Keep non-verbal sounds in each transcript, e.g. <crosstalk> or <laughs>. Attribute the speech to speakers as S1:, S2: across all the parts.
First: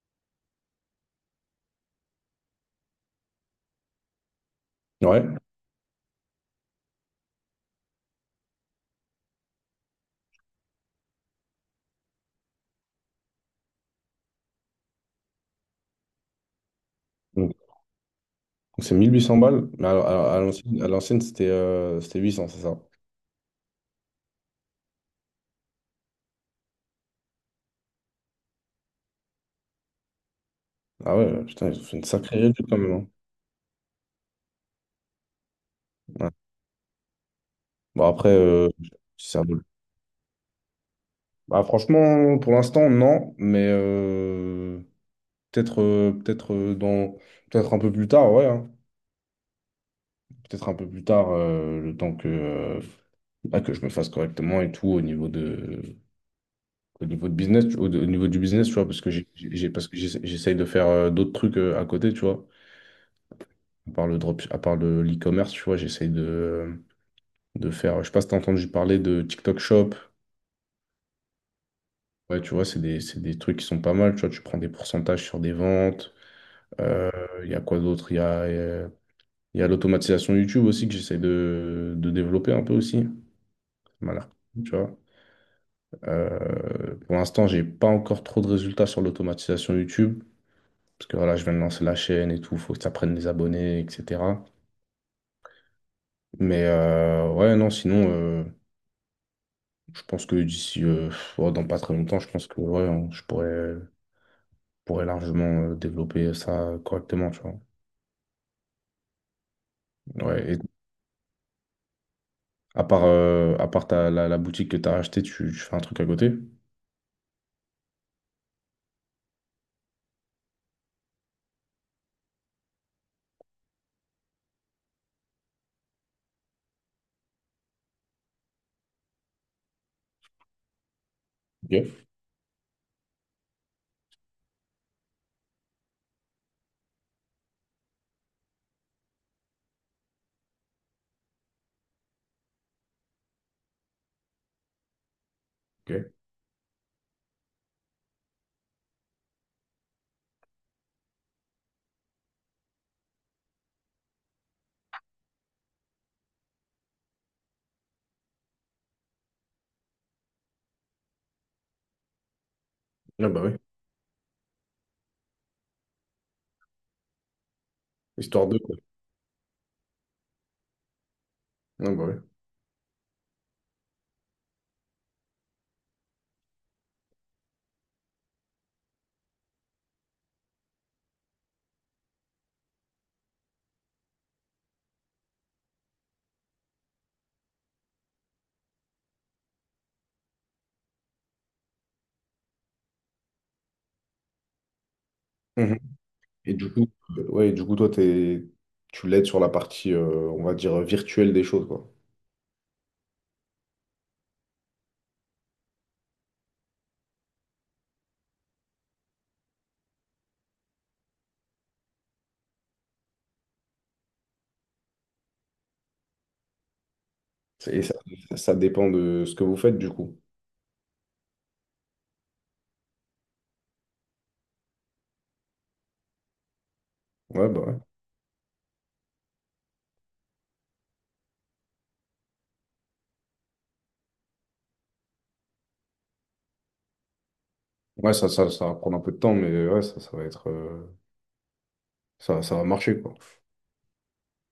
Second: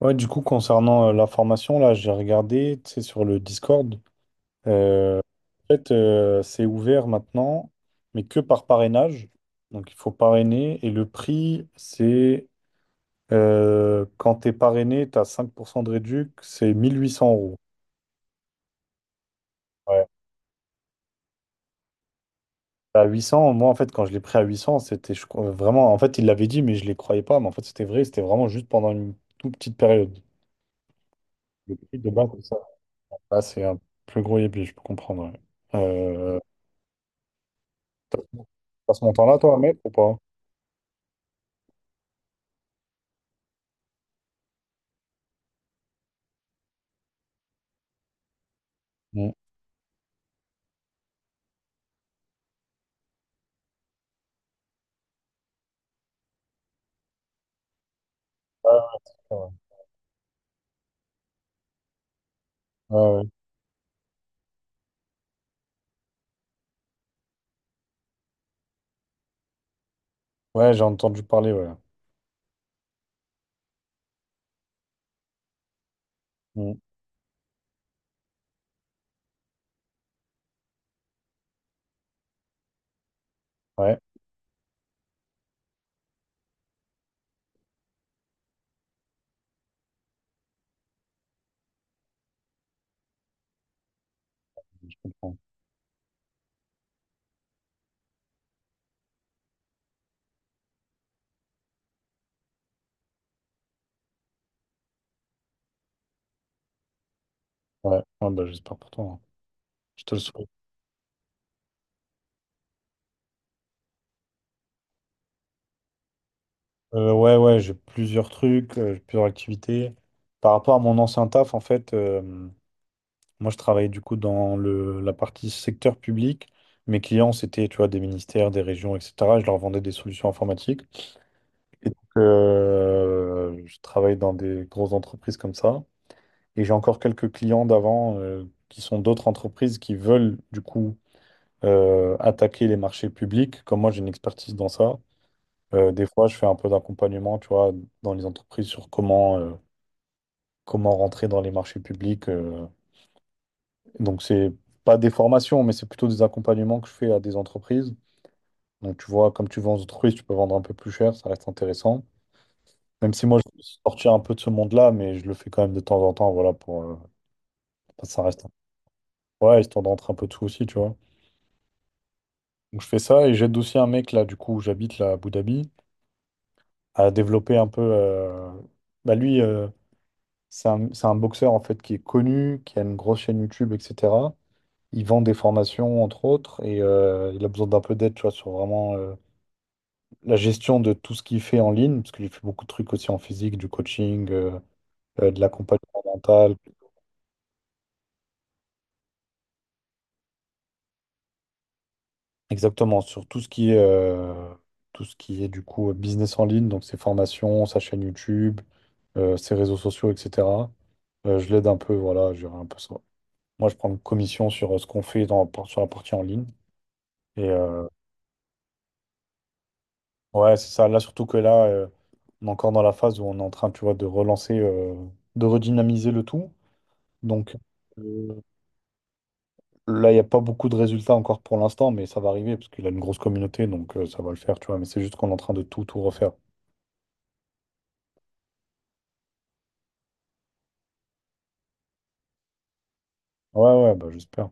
S1: Ouais, du coup, concernant la formation, là, j'ai regardé, tu sais, sur le Discord. Euh,
S2: Ouais,
S1: en fait, c'est ouvert maintenant, mais que par parrainage. Donc, il faut parrainer. Et le prix, c'est quand tu es parrainé, tu as 5% de réduc, c'est 1800
S2: donc
S1: euros.
S2: donc c'est 1 800 balles, mais à,
S1: Ouais.
S2: à- à l'ancienne, c'était 800, c'est ça?
S1: À 800 moi, en fait, quand je l'ai pris à 800 c'était je crois, vraiment. En fait, il l'avait dit, mais je ne les croyais pas. Mais en fait, c'était vrai, c'était vraiment juste pendant une toute petite période.
S2: Ah ouais, putain,
S1: Le
S2: ils ont fait
S1: prix
S2: une
S1: de base,
S2: sacrée
S1: c'est ça.
S2: réduction quand même, hein.
S1: Là, c'est un plus gros yébi, je peux comprendre. Ouais.
S2: Ouais.
S1: Euh,
S2: Bon,
S1: T'as
S2: après,
S1: t'as ce
S2: si
S1: montant-là,
S2: ça
S1: toi,
S2: vaut
S1: à
S2: le-
S1: mettre ou pas?
S2: bah, franchement, pour l'instant, non, mais peut-être euh, peut-être euh, dans... peut-être un peu plus tard, ouais, hein.
S1: Mm.
S2: Peut-être un peu plus tard, le temps que, bah, que je me fasse correctement et tout au niveau de business, au niveau du business,
S1: Ouais,
S2: tu vois, parce que
S1: ouais, ouais.
S2: j'essaye de faire d'autres trucs à côté, tu vois.
S1: Ouais, ouais.
S2: À part le drop, à part le l'e-commerce, tu vois, j'essaye de faire. Je sais pas si t'as entendu parler de TikTok Shop.
S1: Ouais, j'ai entendu parler, ouais.
S2: Ouais, tu vois, c'est des trucs qui sont pas mal. Tu vois, tu prends des pourcentages sur des ventes.
S1: Mm.
S2: Euh, Il y a quoi d'autre? Il y a l'automatisation YouTube aussi que j'essaie de développer un peu aussi.
S1: Ouais,
S2: Voilà. Tu vois. Pour l'instant, j'ai pas encore trop de résultats sur l'automatisation YouTube. Parce que voilà, je viens de lancer la chaîne et tout, faut que ça prenne des abonnés, etc.
S1: je comprends.
S2: Mais ouais, non, sinon. Je pense que d'ici, oh, dans pas très longtemps, je pense que ouais, je pourrais largement développer ça correctement, tu vois.
S1: Ouais, ouais, bah, j'espère pour toi. Hein. Je te le souhaite.
S2: Ouais, et à part la boutique que tu as achetée, tu fais un truc à côté?
S1: Ouais, ouais, j'ai plusieurs trucs, j'ai plusieurs activités. Par rapport à mon ancien taf, en fait, moi, je travaillais du coup dans le, la partie secteur public. Mes clients, c'était, tu vois, des ministères, des régions, etc. Je leur vendais des solutions informatiques. Et donc,
S2: Ok,
S1: je travaille dans des grosses entreprises comme ça. Et j'ai encore quelques clients d'avant qui sont d'autres entreprises qui veulent du coup attaquer les marchés publics. Comme moi, j'ai une expertise dans ça. Des
S2: ok.
S1: fois, je fais un peu d'accompagnement, tu vois, dans les entreprises sur comment rentrer dans les marchés publics. Donc, c'est pas des formations, mais c'est plutôt des accompagnements que je fais à des entreprises. Donc, tu vois, comme tu vends aux entreprises, tu peux vendre un peu plus cher, ça reste intéressant. Même si
S2: Ah
S1: moi,
S2: bah
S1: je
S2: oui,
S1: veux sortir un peu de ce monde-là, mais je le fais quand même de temps en temps, voilà, pour ça reste.
S2: histoire de quoi.
S1: Ouais, histoire d'entrer un peu de tout aussi, tu vois.
S2: Ah bah oui.
S1: Donc je fais ça et j'aide aussi un mec là, du coup, où j'habite là à Abu Dhabi, à développer un peu. Bah, lui, c'est un boxeur en fait qui est connu, qui a une grosse chaîne YouTube, etc. Il vend des formations entre autres et il a besoin d'un peu d'aide, tu vois, sur vraiment la gestion de tout ce qu'il fait en ligne, parce qu'il fait beaucoup de trucs aussi en physique, du coaching, de
S2: Mhm.
S1: l'accompagnement
S2: Et
S1: mental.
S2: du coup, ouais, et du coup, toi, tu l'aides sur la partie, on va dire, virtuelle des choses, quoi.
S1: Exactement, sur tout ce qui est, tout ce qui est du coup business en ligne, donc ses formations, sa chaîne YouTube, ses réseaux sociaux, etc. Je l'aide un peu, voilà, je gère un peu ça. Moi, je prends une commission sur ce qu'on fait sur la partie en ligne. Et
S2: Et ça dépend de ce que vous faites, du coup.
S1: ouais, c'est ça. Là, surtout que là, on est encore dans la phase où on est en train, tu vois, de relancer, de redynamiser le tout.
S2: Ouais,
S1: Donc
S2: bah ouais.
S1: euh, là, il n'y a pas beaucoup de résultats encore pour l'instant, mais ça va arriver parce qu'il a une grosse communauté, donc ça va le faire, tu vois. Mais c'est juste qu'on est en train de tout, tout refaire.
S2: Ouais, ça va prendre un peu de temps, mais ouais, ça va être, ça va marcher, quoi.
S1: Ouais, ouais, bah, j'espère.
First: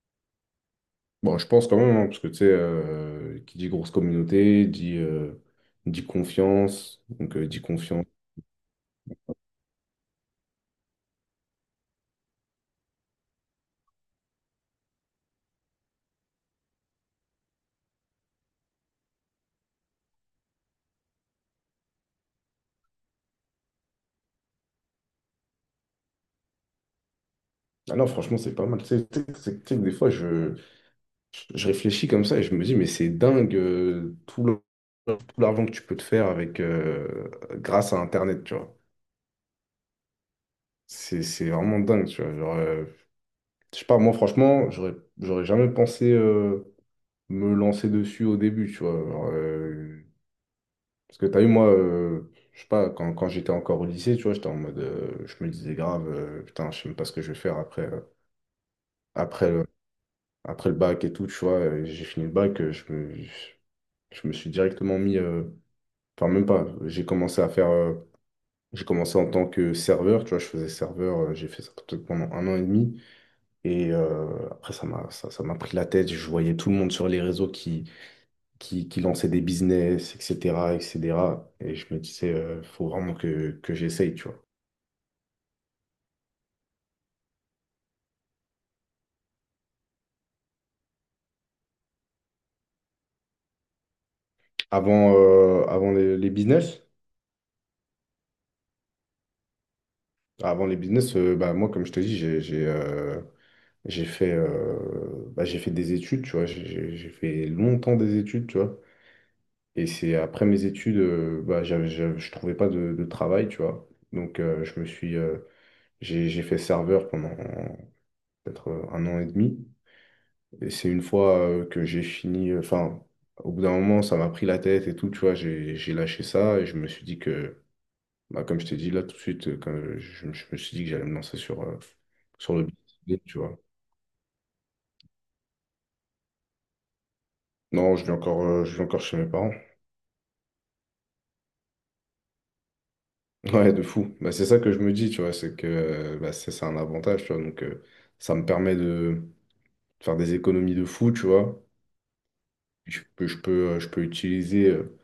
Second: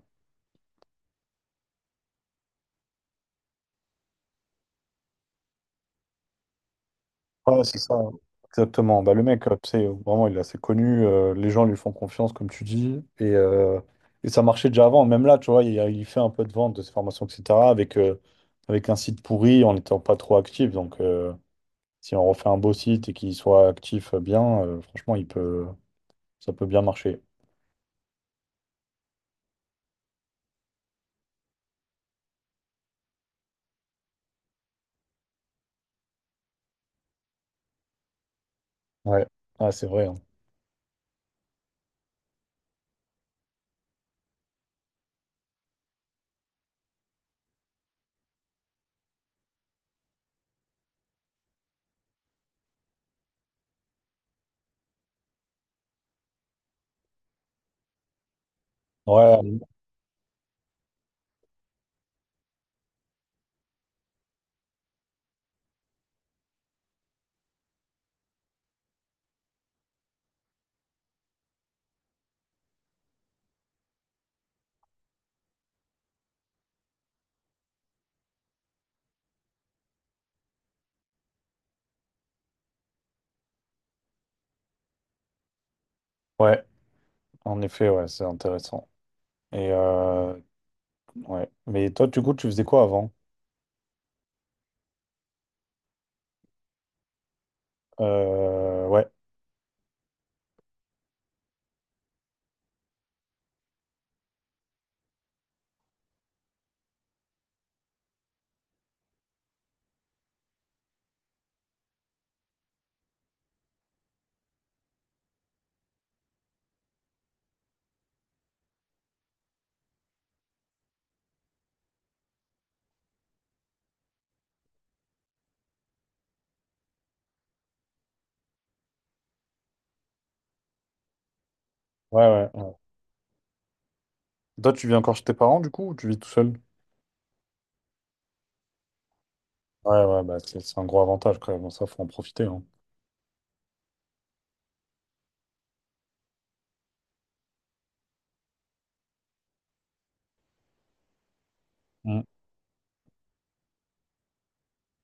S2: Bon, je pense quand même, hein, parce que tu sais, qui dit grosse communauté, dit confiance, donc dit
S1: Ouais, c'est ça.
S2: confiance.
S1: Exactement. Bah, le mec, tu sais, vraiment, il est assez connu. Les gens lui font confiance, comme tu dis. Et ça marchait déjà avant. Même là, tu vois, il fait un peu de vente de ses formations, etc. Avec, euh, avec un site pourri, en n'étant pas trop actif. Donc, si on refait un beau site et qu'il soit actif bien, franchement, il peut, ça peut bien marcher.
S2: Ah non, franchement, c'est pas mal. Tu sais que des fois, je réfléchis comme ça et je me dis, mais c'est dingue tout l'argent que tu peux te faire avec, grâce à Internet, tu vois.
S1: Ouais, ah, c'est vrai. Hein.
S2: C'est vraiment dingue, tu vois. Genre, je sais pas, moi, franchement, j'aurais jamais pensé me lancer dessus au début, tu vois. Genre, parce que t'as vu, moi, je sais pas, quand j'étais encore au lycée, tu vois, j'étais en mode, je me disais grave, putain, je sais même pas ce que je vais faire après, après,
S1: Ouais,
S2: le, après le bac et tout, tu vois, et j'ai fini le bac, je me suis directement mis, enfin, même pas, j'ai commencé en tant que serveur, tu vois, je faisais serveur, j'ai fait ça peut-être pendant un an et demi, et après, ça m'a pris la tête, je voyais tout le monde sur les réseaux qui lançaient des business, etc., etc., et cetera. Et je me disais, faut vraiment que j'essaye, tu vois.
S1: ouais, en effet, ouais, c'est intéressant. Et ouais. Mais toi, du coup, tu faisais quoi avant?
S2: Avant les business,
S1: Ouais,
S2: avant les business, bah, moi, comme je te dis, bah, j'ai fait des études, tu vois. J'ai fait longtemps des études, tu vois. Et c'est après mes études, bah, je trouvais pas de travail, tu vois. Donc, j'ai fait serveur pendant peut-être un an et demi. Et c'est une fois que j'ai fini, enfin, au bout d'un moment, ça m'a pris la tête et tout, tu vois. J'ai lâché ça et je me suis dit que bah, comme je t'ai dit là tout de suite, quand je me suis dit que j'allais me lancer sur, euh,
S1: ouais, ouais.
S2: sur le
S1: Ouais.
S2: business, tu vois.
S1: Toi, tu vis encore chez tes parents, du coup, ou tu vis tout seul?
S2: Non, je vis encore chez mes parents. <laughs>
S1: Ouais, ouais, bah, c'est un gros avantage quand même. Ça, faut en profiter. Hein.
S2: Ouais, de fou. Bah, c'est ça que je me dis, tu vois, c'est que bah, c'est un avantage, tu vois. Donc, ça me permet de faire des économies de fou, tu vois.
S1: Mm.
S2: Je peux, je peux, euh, je peux utiliser, euh,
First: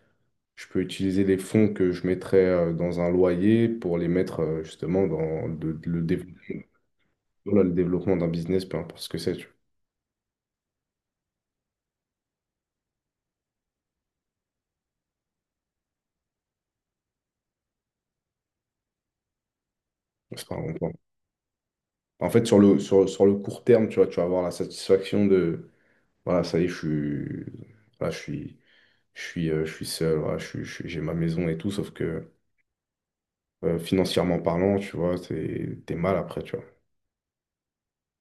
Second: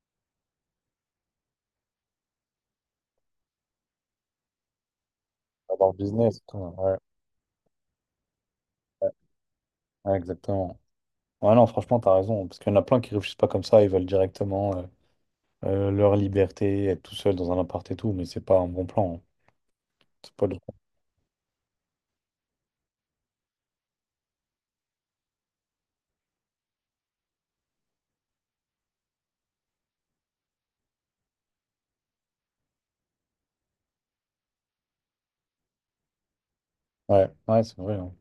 S2: je peux utiliser les fonds que je mettrais dans un loyer pour les mettre justement dans
S1: Avoir le
S2: le
S1: business, tout,
S2: développement,
S1: hein. Ouais,
S2: voilà, le développement d'un business, peu importe
S1: ouais,
S2: ce que c'est, tu vois.
S1: ouais, exactement. Ouais, non, franchement, t'as raison. Parce qu'il y en a plein qui réfléchissent pas comme ça. Ils veulent directement leur liberté, être tout seul dans un appart et tout. Mais c'est pas un bon plan. Hein. C'est pas
S2: Enfin,
S1: le-
S2: on peut En fait, sur le court terme, tu vois, tu vas avoir la satisfaction de, voilà, ça y est, voilà, je suis, je suis seul, voilà, j'ai ma maison et tout, sauf que financièrement parlant, tu vois, t'es mal après, tu vois.
S1: Ouais, ouais, c'est vrai. Hein.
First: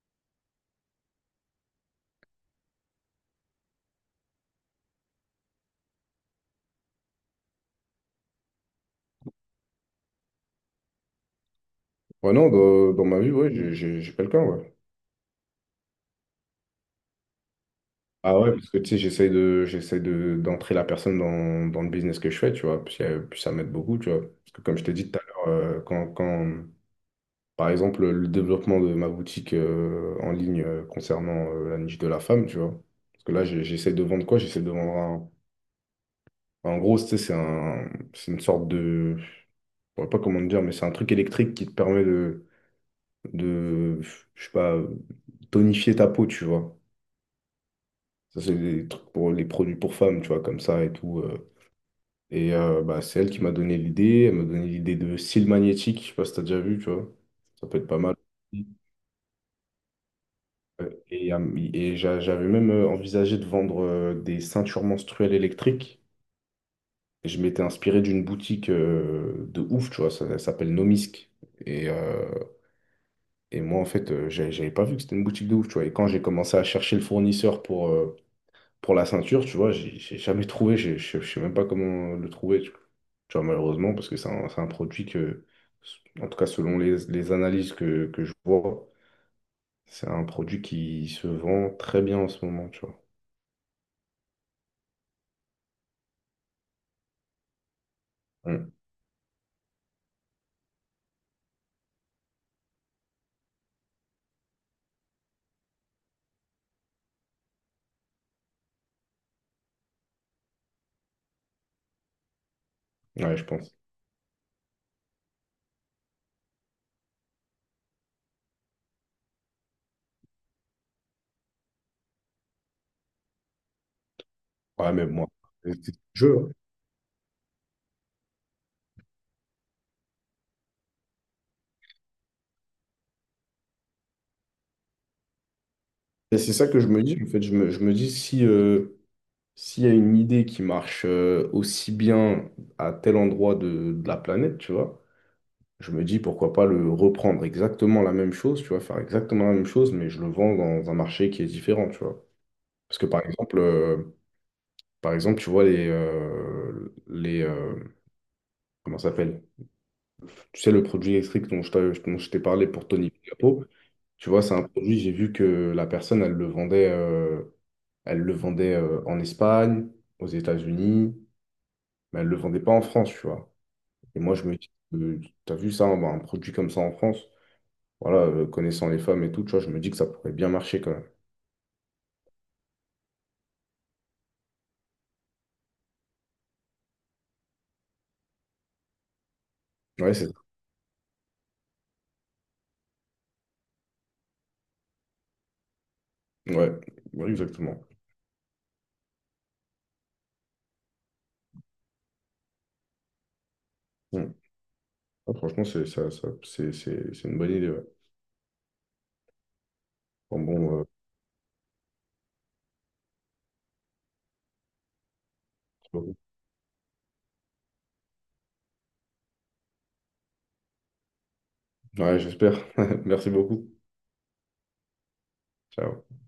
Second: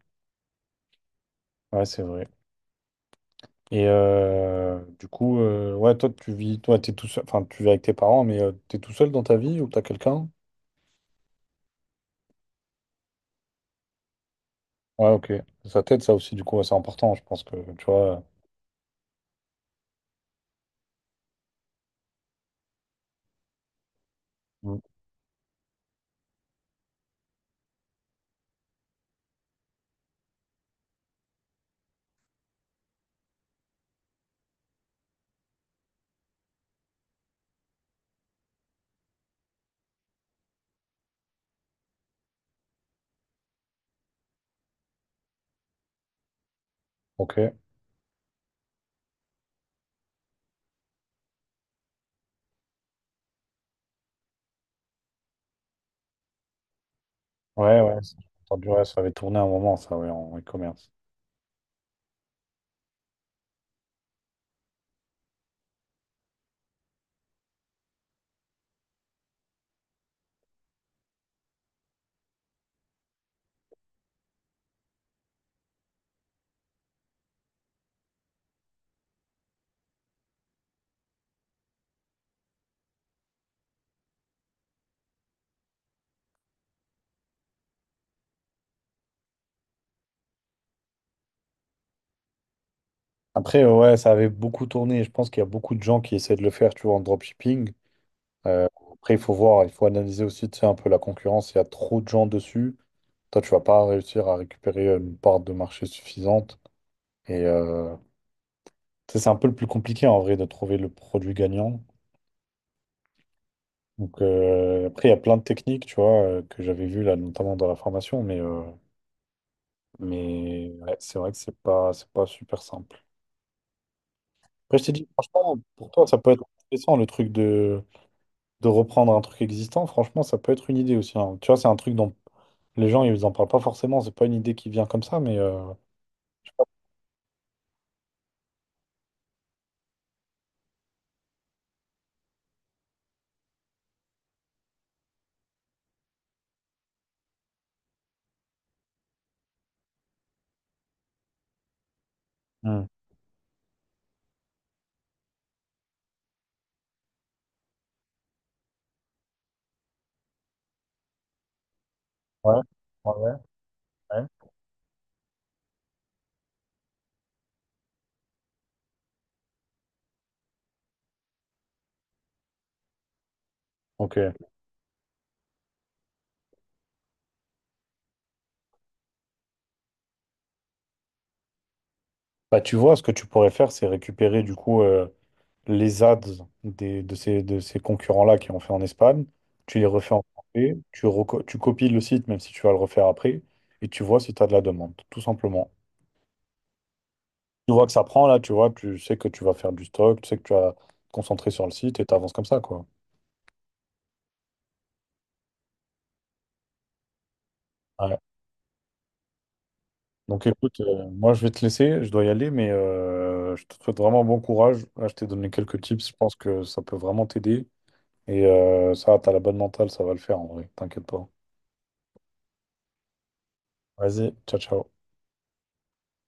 S1: Ouais, c'est vrai. Et du coup, ouais, toi, tu vis, toi, t'es tout seul. Enfin, tu vis avec tes parents, mais tu t'es tout seul dans ta vie ou t'as quelqu'un?
S2: Ouais, non, dans ma vie, ouais, j'ai quelqu'un, ouais.
S1: Ouais, ok. Ça t'aide, ça aussi, du coup, ouais, c'est important. Je pense que, tu vois.
S2: Ah ouais, parce que tu sais, j'essaye d'entrer la personne dans le business que je fais, tu vois, puis ça m'aide beaucoup, tu vois. Parce que comme je t'ai dit tout à l'heure, par exemple, le développement de ma boutique en ligne concernant la niche de la femme, tu vois. Parce que là, j'essaie de vendre quoi? J'essaie de vendre un. En gros, tu sais, c'est un, c'est une sorte de... Je pourrais pas comment te dire, mais c'est un truc électrique qui te permet de, je sais pas, tonifier ta peau, tu vois.
S1: Ok.
S2: Ça, c'est des trucs pour les produits pour femmes, tu vois, comme ça et tout. Et bah, c'est elle qui m'a donné l'idée. Elle m'a donné l'idée de cils magnétiques. Je sais pas si t'as déjà vu, tu vois. Ça peut
S1: Ouais,
S2: être pas
S1: ouais. Ça,
S2: mal.
S1: j'ai entendu, ouais, ça avait tourné un moment, ça, ouais, en e-commerce.
S2: Et, euh, et j'avais même envisagé de vendre des ceintures menstruelles électriques. Et je m'étais inspiré d'une boutique de ouf, tu vois, ça s'appelle Nomisk. Et, euh, et moi, en fait, j'avais pas vu que c'était une boutique de ouf, tu vois. Et quand j'ai commencé à chercher le fournisseur pour la ceinture, tu vois, j'ai jamais trouvé, je sais même pas comment le trouver, tu vois, malheureusement, parce que c'est un produit que, en tout cas, selon les analyses que je vois, c'est un produit qui se vend très bien en ce moment, tu
S1: Après, ouais, ça avait beaucoup tourné. Je pense qu'il y a beaucoup de gens qui essaient de le faire, tu vois, en dropshipping. Euh,
S2: vois.
S1: après, il faut voir, il faut analyser aussi, tu sais, un peu la concurrence. Il y a trop de gens dessus. Toi, tu vas pas réussir à récupérer une part de marché suffisante. Et tu sais, c'est un peu le plus compliqué, en vrai, de trouver le produit gagnant.
S2: Ouais, je pense.
S1: Donc, après, il y a plein de techniques, tu vois, que j'avais vues, là, notamment dans la formation. Mais ouais, c'est vrai que c'est pas super simple. Après, je t'ai
S2: Ouais, mais
S1: dit,
S2: moi,
S1: franchement,
S2: c'est
S1: pour
S2: le
S1: toi, ça peut
S2: jeu,
S1: être
S2: hein.
S1: intéressant le truc de, reprendre un truc existant. Franchement, ça peut être une idée aussi. Hein. Tu vois, c'est un truc dont les gens, ils en parlent pas forcément. C'est pas une idée qui vient comme ça, mais. euh,
S2: Et
S1: je
S2: c'est
S1: sais pas.
S2: ça que je me dis, en fait, je me dis si s'il y a une idée qui marche aussi bien à tel endroit de la planète, tu vois, je me dis pourquoi pas le reprendre exactement la même chose, tu vois, faire exactement la même chose, mais je le vends dans un marché qui est différent, tu vois.
S1: Hmm.
S2: Parce que par exemple, tu vois les comment ça s'appelle? Tu sais le produit électrique dont je t'ai
S1: Ouais,
S2: parlé pour Tony
S1: ouais, ouais.
S2: Capo.
S1: Ouais.
S2: Tu vois, c'est un produit, j'ai vu que la personne, elle le vendait en Espagne, aux États-Unis, mais elle ne le vendait pas en France, tu vois.
S1: Ok.
S2: Et moi, je me dis, t'as vu ça, un produit comme ça en France? Voilà, connaissant les femmes et tout, tu vois, je me dis que ça pourrait bien marcher quand même.
S1: Bah, tu vois, ce que tu pourrais faire, c'est récupérer du coup les ads des, de ces concurrents-là qui ont fait en Espagne. Tu les
S2: Ouais,
S1: refais en
S2: c'est
S1: français. Tu copies le site, même si tu vas le refaire après. Et tu vois si tu as de la demande, tout simplement.
S2: ouais, ouais,
S1: Tu
S2: exactement.
S1: vois que ça prend là, tu vois, tu sais que tu vas faire du stock, tu sais que tu vas te concentrer sur le site et t'avances comme ça, quoi.
S2: Mm. Ah, franchement, c'est c'est une bonne idée. Ouais.
S1: Ouais.
S2: Bon,
S1: Donc écoute,
S2: bon,
S1: moi je vais te laisser, je dois y aller, mais je te souhaite vraiment bon courage. Là, je t'ai donné quelques tips, je
S2: euh,
S1: pense que ça peut vraiment t'aider. Et ça, t'as la bonne mentale, ça va le faire en vrai, t'inquiète pas.
S2: ouais, j'espère. <laughs> Merci beaucoup.
S1: Vas-y, ciao, ciao.
S2: Ciao.